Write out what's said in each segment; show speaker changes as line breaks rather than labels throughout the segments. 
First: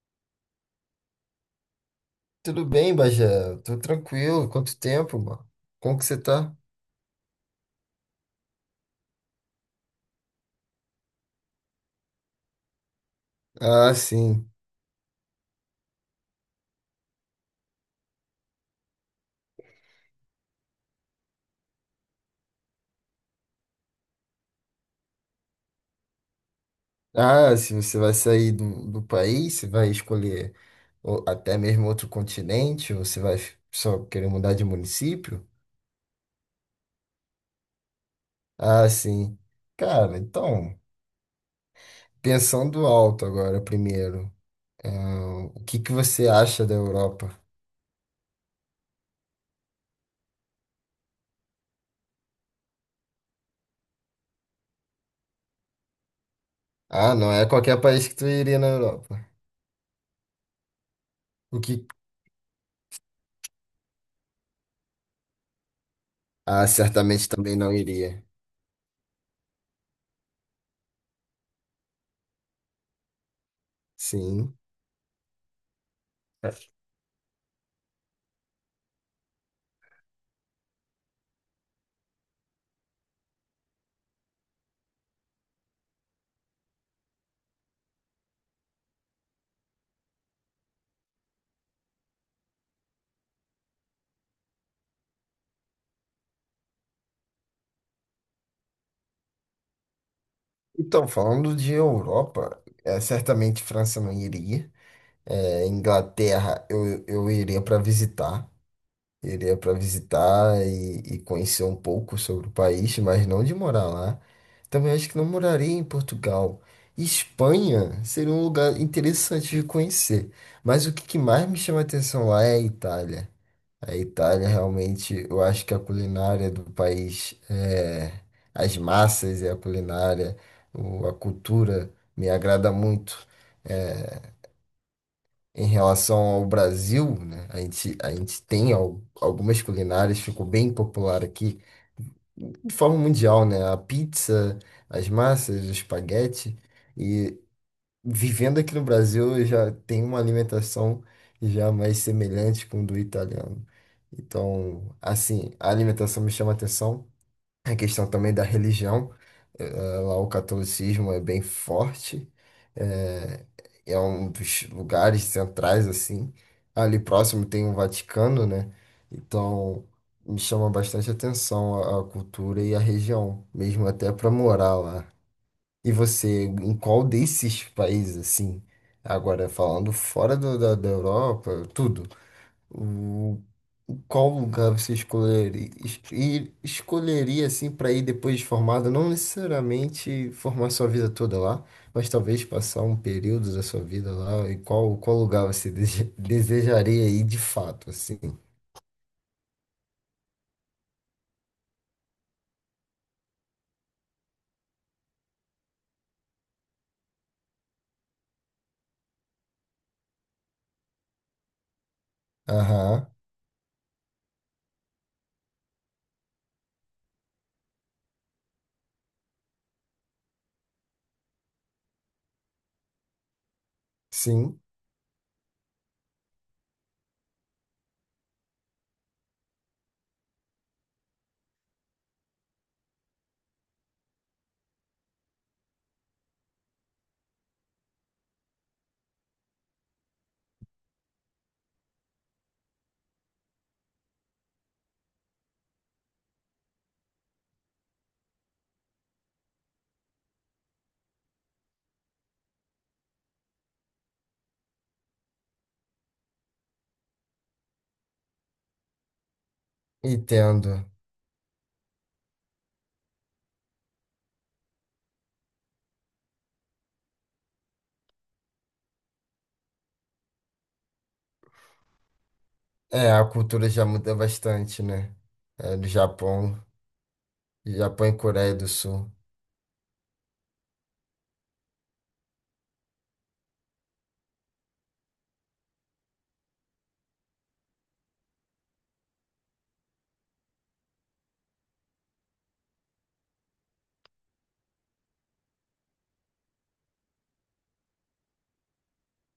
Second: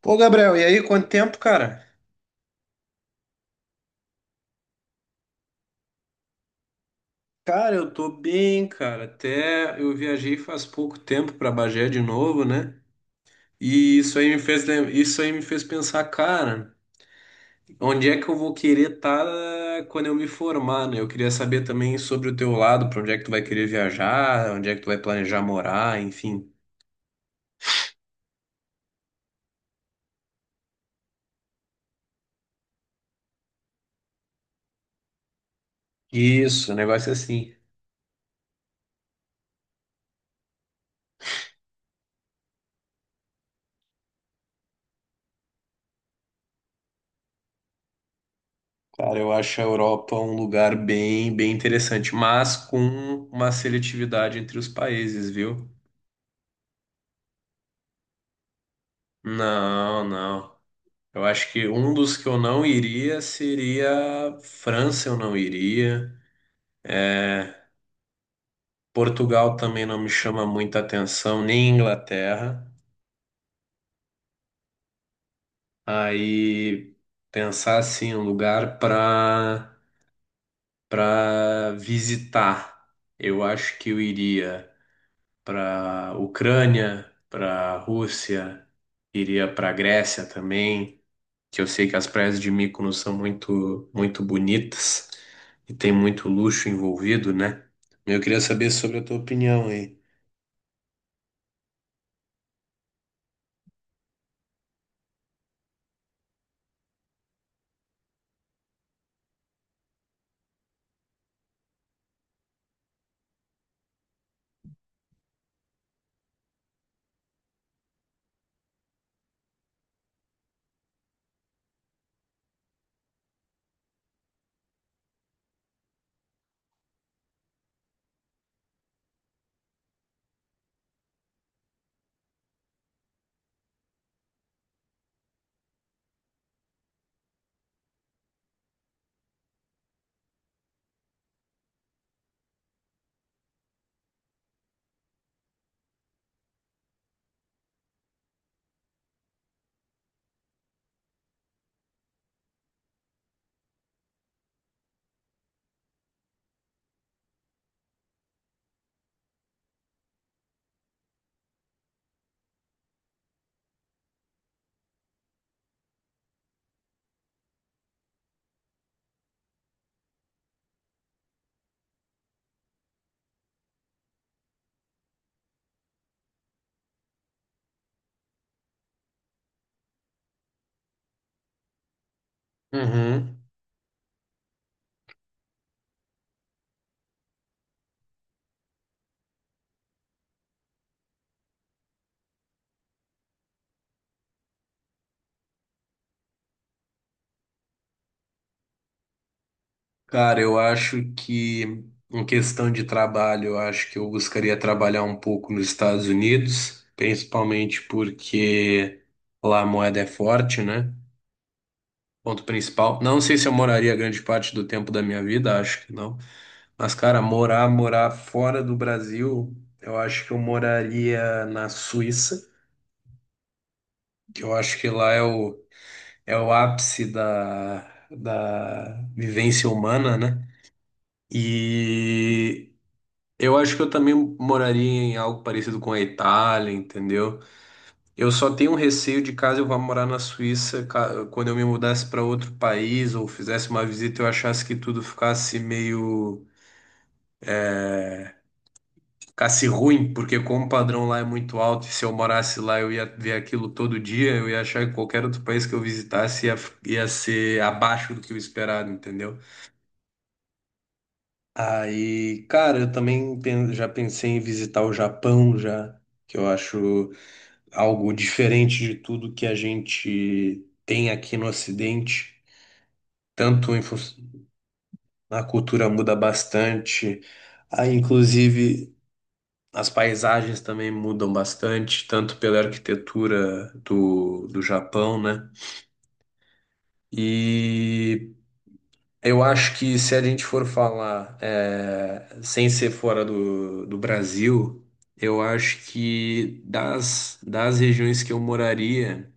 Pô, Gabriel, e aí, quanto tempo, cara?
Tudo bem, Bagé? Tô tranquilo. Quanto tempo, mano? Como que você tá?
Cara, eu tô bem, cara. Até eu viajei faz pouco tempo pra Bagé de novo, né?
Ah,
E isso aí me
sim.
fez, isso aí me fez pensar, cara, onde é que eu vou querer estar quando eu me formar, né? Eu queria saber também sobre o teu lado, pra onde é que tu vai querer viajar, onde é que tu vai planejar morar, enfim.
Ah, se você vai sair do país, você vai escolher ou até mesmo outro continente, ou você vai só querer mudar de município?
Isso, o negócio é assim.
Ah, sim. Cara, então, pensando alto agora primeiro, o que que você acha da Europa?
Cara, eu acho a Europa um lugar bem, bem interessante, mas com uma seletividade entre os países, viu?
Ah, não é qualquer país que tu iria na Europa.
Não, não. Eu acho
O
que
que?
um dos que eu não iria seria França, eu não iria.
Ah, certamente também não iria.
Portugal também não me chama muita atenção, nem Inglaterra.
Sim.
Aí pensar assim, um lugar para visitar. Eu acho que eu iria para Ucrânia, para Rússia, iria para Grécia também, que eu sei que as praias de Mykonos são muito, muito bonitas e tem muito luxo envolvido, né? Eu queria saber sobre a tua opinião aí.
Então, falando de Europa, certamente França não iria. Inglaterra eu iria para visitar. Iria para visitar e conhecer um pouco sobre o país, mas não de morar lá. Também acho que não moraria em Portugal. Espanha seria um lugar interessante de conhecer. Mas o que que mais me chama a atenção lá é a Itália. A Itália realmente, eu acho que a culinária do país, as massas e a culinária, a cultura me agrada muito. É, Em relação ao Brasil, né, a gente tem algumas culinárias, ficou bem popular aqui, de forma mundial, né? A pizza, as massas, o espaguete vivendo aqui no Brasil, eu já tenho uma alimentação já mais semelhante com do italiano. Então, assim, a alimentação me chama atenção. A questão também da religião, lá o catolicismo é bem forte, eh, um dos lugares centrais, assim. Ali próximo tem o Vaticano, né? Então, me chama bastante atenção a cultura e a região, mesmo até para morar lá. E você, em qual desses países, assim, agora falando fora da Europa, tudo, o,
Uhum.
qual lugar você escolheria, e escolheria, assim, para ir depois de formado, não necessariamente formar sua vida toda lá, mas talvez passar um período da sua vida lá, e qual lugar você desejaria ir de fato, assim?
Cara, eu acho que em questão de trabalho, eu acho que eu buscaria trabalhar um pouco nos Estados Unidos, principalmente porque lá a moeda é forte, né? Ponto principal.
Aham,
Não sei se eu moraria grande parte do tempo da minha vida, acho que não. Mas, cara, morar, morar fora do Brasil, eu acho que eu moraria na Suíça, que eu
sim,
acho que lá é o ápice da vivência humana, né? E eu acho que eu também moraria em algo parecido com a Itália, entendeu? Eu só tenho um receio de caso eu vá morar na Suíça, quando eu me mudasse para outro país ou fizesse uma visita, eu achasse que tudo ficasse meio ficasse ruim, porque como o padrão lá é muito alto, e se eu morasse lá eu ia ver aquilo todo dia, eu ia achar que qualquer outro país que eu visitasse ia ser abaixo do que eu esperava, entendeu?
entendo.
Aí, cara, eu também já pensei em visitar o Japão já, que eu acho algo diferente de tudo que a gente tem aqui no Ocidente,
É, a cultura
tanto em
já
fun-
muda bastante, né?
a
É, no
cultura muda
Japão.
bastante. Aí,
Japão e Coreia do
inclusive,
Sul.
as paisagens também mudam bastante, tanto pela arquitetura do Japão, né? E eu acho que se a gente for falar sem ser fora do Brasil, eu acho que das regiões que eu moraria,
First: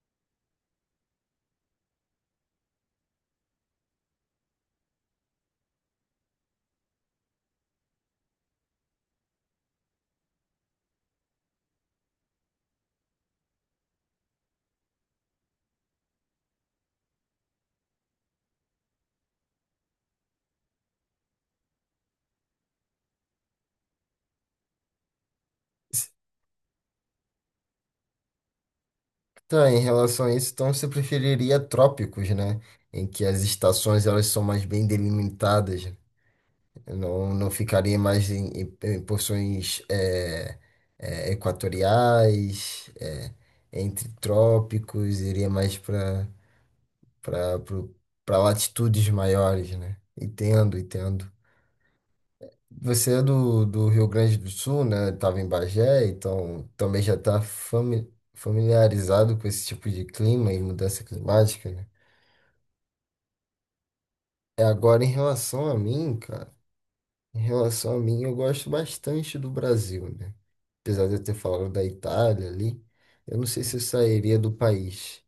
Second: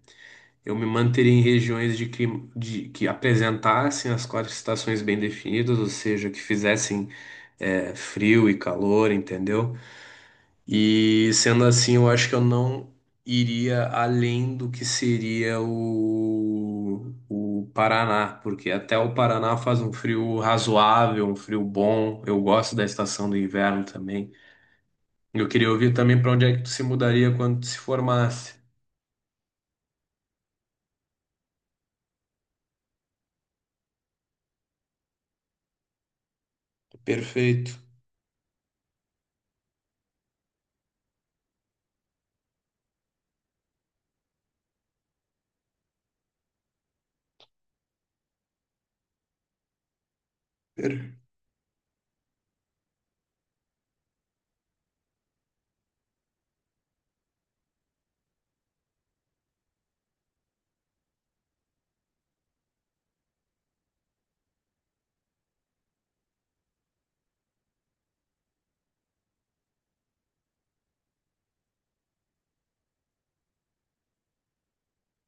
eu me manteria em regiões de clima, que apresentassem as quatro estações bem definidas, ou seja, que fizessem frio e calor, entendeu? E sendo assim, eu acho que eu não iria além do que seria o Paraná, porque até o Paraná faz um frio razoável, um frio bom. Eu gosto da estação do inverno também. Eu queria ouvir também para onde é que tu se mudaria quando tu se formasse.
Tá, em relação a isso, então você preferiria trópicos, né? Em que as estações elas são mais bem delimitadas, não, não
Perfeito.
ficaria mais em porções equatoriais, entre trópicos, iria mais para latitudes maiores, né? Entendo,
Per-
entendo. Você é do Rio Grande do Sul, né? Estava em Bagé, então também já está familiarizado com esse tipo de clima e mudança climática, né? É agora em relação a mim, cara. Em relação a mim, eu gosto bastante do Brasil, né? Apesar de eu ter falado da Itália ali, eu não sei se eu sairia do país.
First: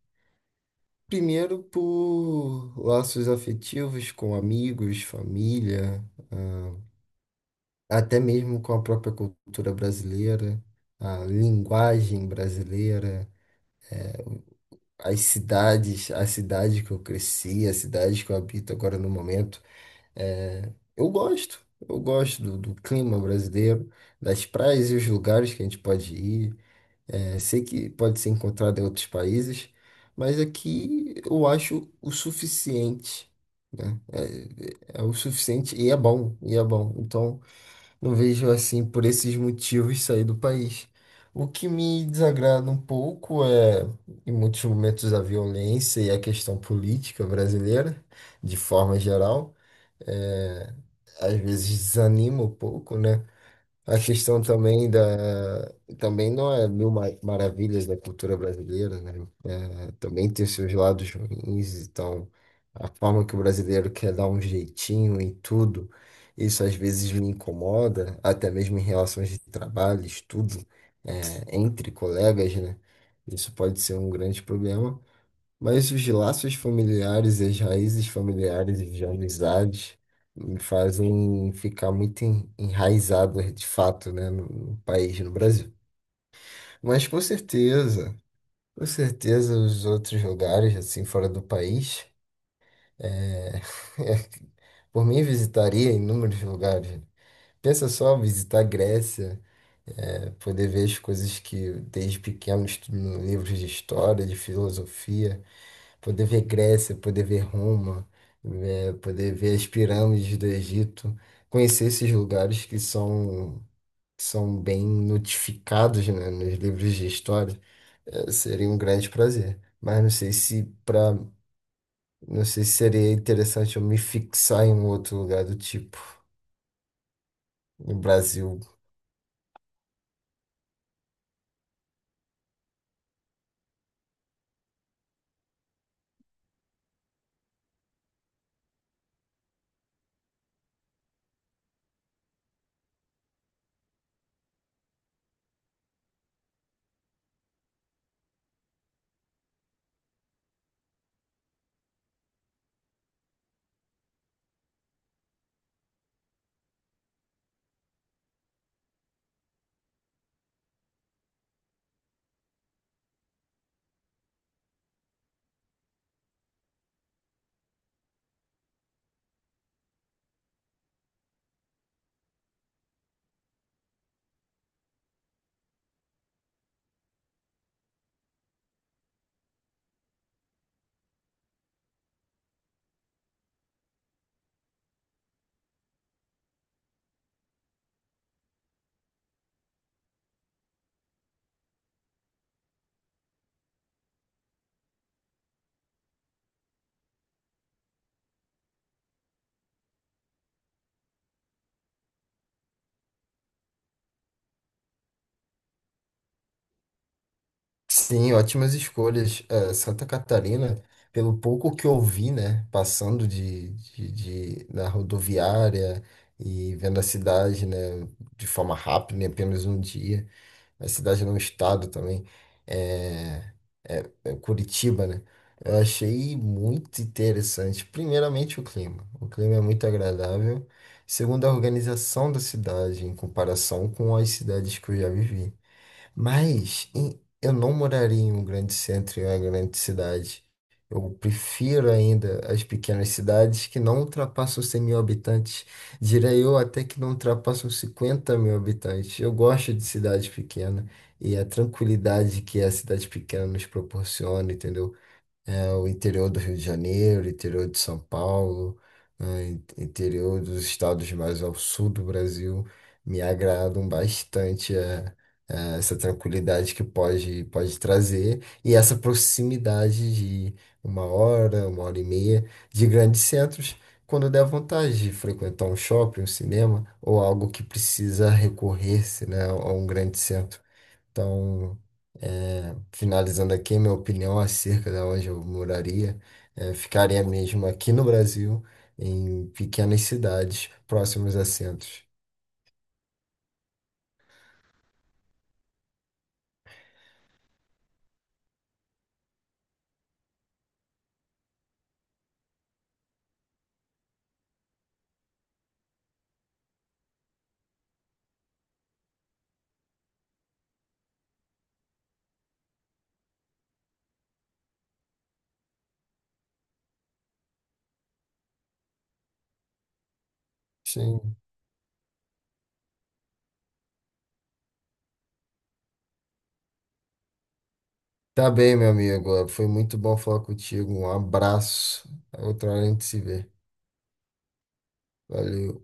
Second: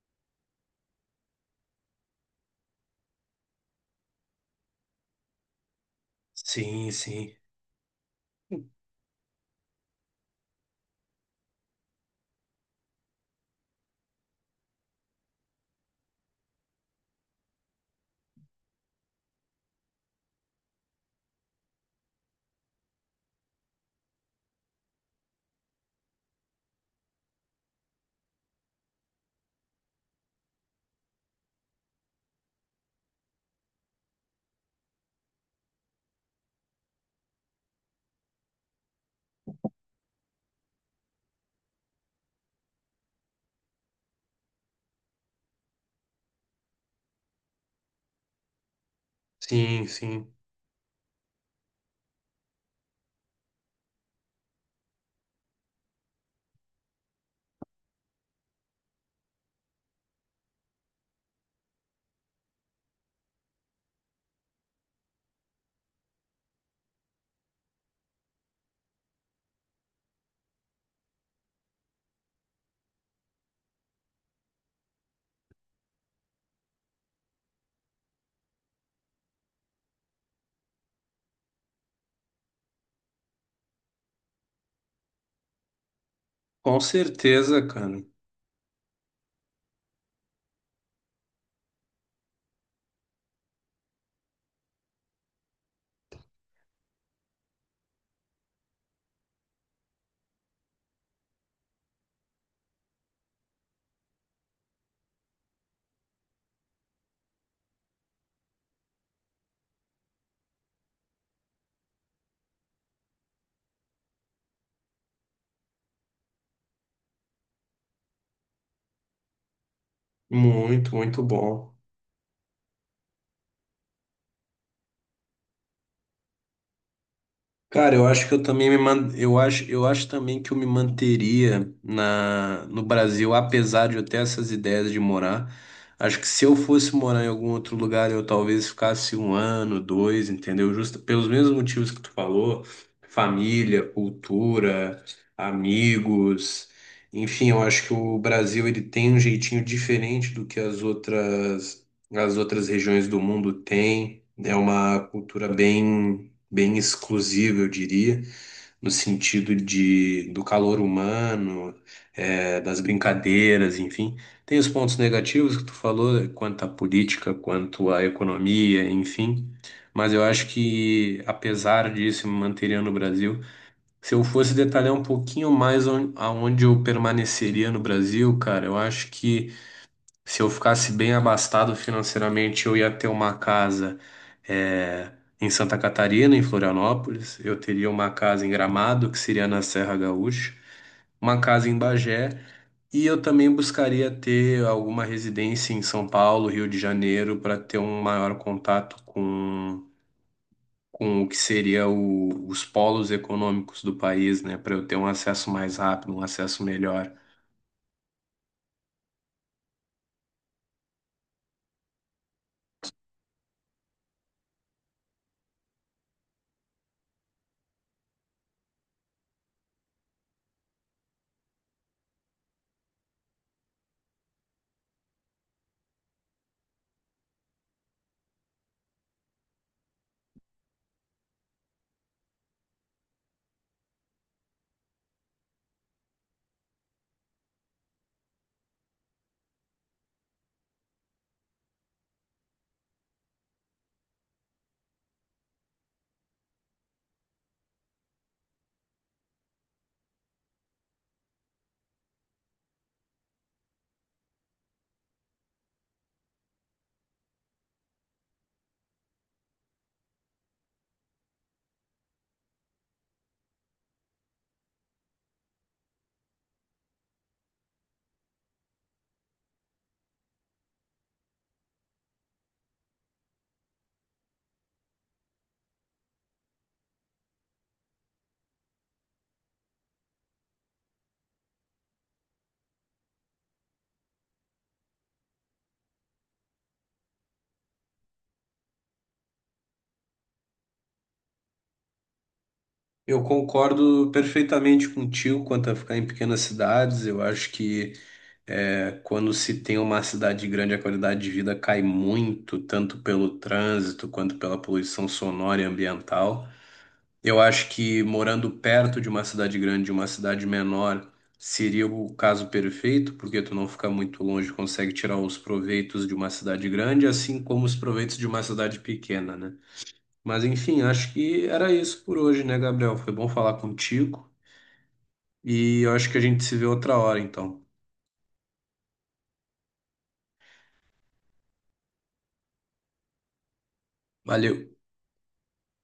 Primeiro por laços afetivos com amigos, família, ah,
Sim, sim.
até mesmo com a própria cultura brasileira, a linguagem brasileira, as cidades, a cidade que eu cresci, a cidade que eu habito agora no momento, eu gosto. Eu gosto do clima brasileiro, das praias e os lugares que a gente pode ir. Sei que pode ser encontrado em outros países, mas aqui eu acho o suficiente. É, é o suficiente e é bom, e é bom. Então, não vejo assim por esses motivos sair do país. O que me desagrada um pouco é, em muitos momentos, a violência e a questão política brasileira, de forma geral,
Sim, sim.
é, às vezes desanima um pouco, né? A questão também também não é mil maravilhas da cultura brasileira, né? Também tem seus lados ruins, então a forma que o brasileiro quer dar um jeitinho em tudo, isso às vezes me incomoda, até mesmo em relações de trabalho, estudo, entre colegas, né? Isso pode ser um grande problema, mas os laços familiares, e as raízes familiares e de amizades me fazem ficar muito enraizado de fato, né, no país, no Brasil.
Com
Mas com
certeza, cara.
certeza. Com certeza, os outros lugares, assim, fora do país. É, Por mim, visitaria inúmeros lugares. Pensa só, visitar a Grécia, poder ver as coisas que desde pequeno estudo em livros de história, de filosofia, poder ver Grécia, poder ver Roma, poder ver as pirâmides do Egito, conhecer esses lugares que são, bem notificados, né, nos livros de história, seria um grande prazer.
Muito, muito bom.
Não sei se seria interessante eu me fixar em um outro lugar do tipo.
Cara,
No
eu acho que eu
Brasil.
também eu acho, também que eu me manteria na no Brasil, apesar de eu ter essas ideias de morar. Acho que se eu fosse morar em algum outro lugar, eu talvez ficasse um ano, dois, entendeu? Justo pelos mesmos motivos que tu falou, família, cultura, amigos. Enfim, eu acho que o Brasil ele tem um jeitinho diferente do que as outras regiões do mundo têm. É uma cultura bem, bem exclusivo, eu diria, no sentido de do calor humano, das brincadeiras, enfim. Tem os pontos negativos que tu falou, quanto à política, quanto à economia, enfim. Mas eu acho que, apesar disso, me manteria no Brasil. Se eu fosse detalhar um pouquinho mais aonde eu permaneceria no Brasil, cara, eu acho que se eu ficasse bem abastado financeiramente, eu ia ter uma casa eh, em Santa Catarina, em Florianópolis. Eu teria uma casa em Gramado, que seria na Serra Gaúcha, uma casa em Bagé. E eu também buscaria ter alguma residência em São Paulo, Rio de Janeiro, para ter um maior contato com o que seria os polos econômicos do país, né? Para eu ter um acesso mais rápido, um acesso melhor.
Sim, ótimas escolhas. Santa Catarina, pelo pouco que eu vi, né? Passando na rodoviária e vendo a cidade, né? De forma rápida, em apenas um dia. Na cidade, não, estado também, é, é Curitiba, né? Eu achei muito interessante. Primeiramente, o clima. O clima é muito agradável. Segundo, a organização da cidade, em comparação com as cidades que eu já vivi. Mas eu não moraria em um grande centro, em uma grande cidade. Eu prefiro ainda as pequenas cidades que não ultrapassam 100 mil habitantes. Diria eu até que não ultrapassam 50 mil habitantes. Eu gosto de cidade pequena e a tranquilidade que a cidade pequena nos proporciona, entendeu? O interior do Rio de Janeiro, o interior de São Paulo, né, interior dos estados mais ao sul do Brasil me agradam bastante. Essa tranquilidade que pode trazer e essa proximidade de uma hora e meia de grandes centros, quando der vontade de frequentar um shopping, um cinema ou algo que precisa recorrer-se, né, a um grande centro. Então, finalizando aqui, minha opinião acerca de onde eu moraria, ficaria mesmo aqui no Brasil, em pequenas cidades próximas a centros.
Eu concordo perfeitamente contigo quanto a ficar em pequenas cidades. Eu acho que quando se tem uma cidade grande, a qualidade de vida cai muito, tanto pelo trânsito quanto pela poluição sonora e ambiental. Eu acho que morando perto de uma cidade grande e uma cidade menor seria o caso perfeito, porque tu não fica muito longe, consegue tirar os proveitos de uma cidade grande, assim como os proveitos de uma cidade pequena, né? Mas enfim, acho
Sim.
que era isso por hoje, né, Gabriel? Foi bom falar contigo e eu acho que a gente se vê outra hora, então.
Tá bem, meu amigo. Foi muito bom falar contigo. Um abraço. Outra hora a gente se vê.
Valeu.
Valeu.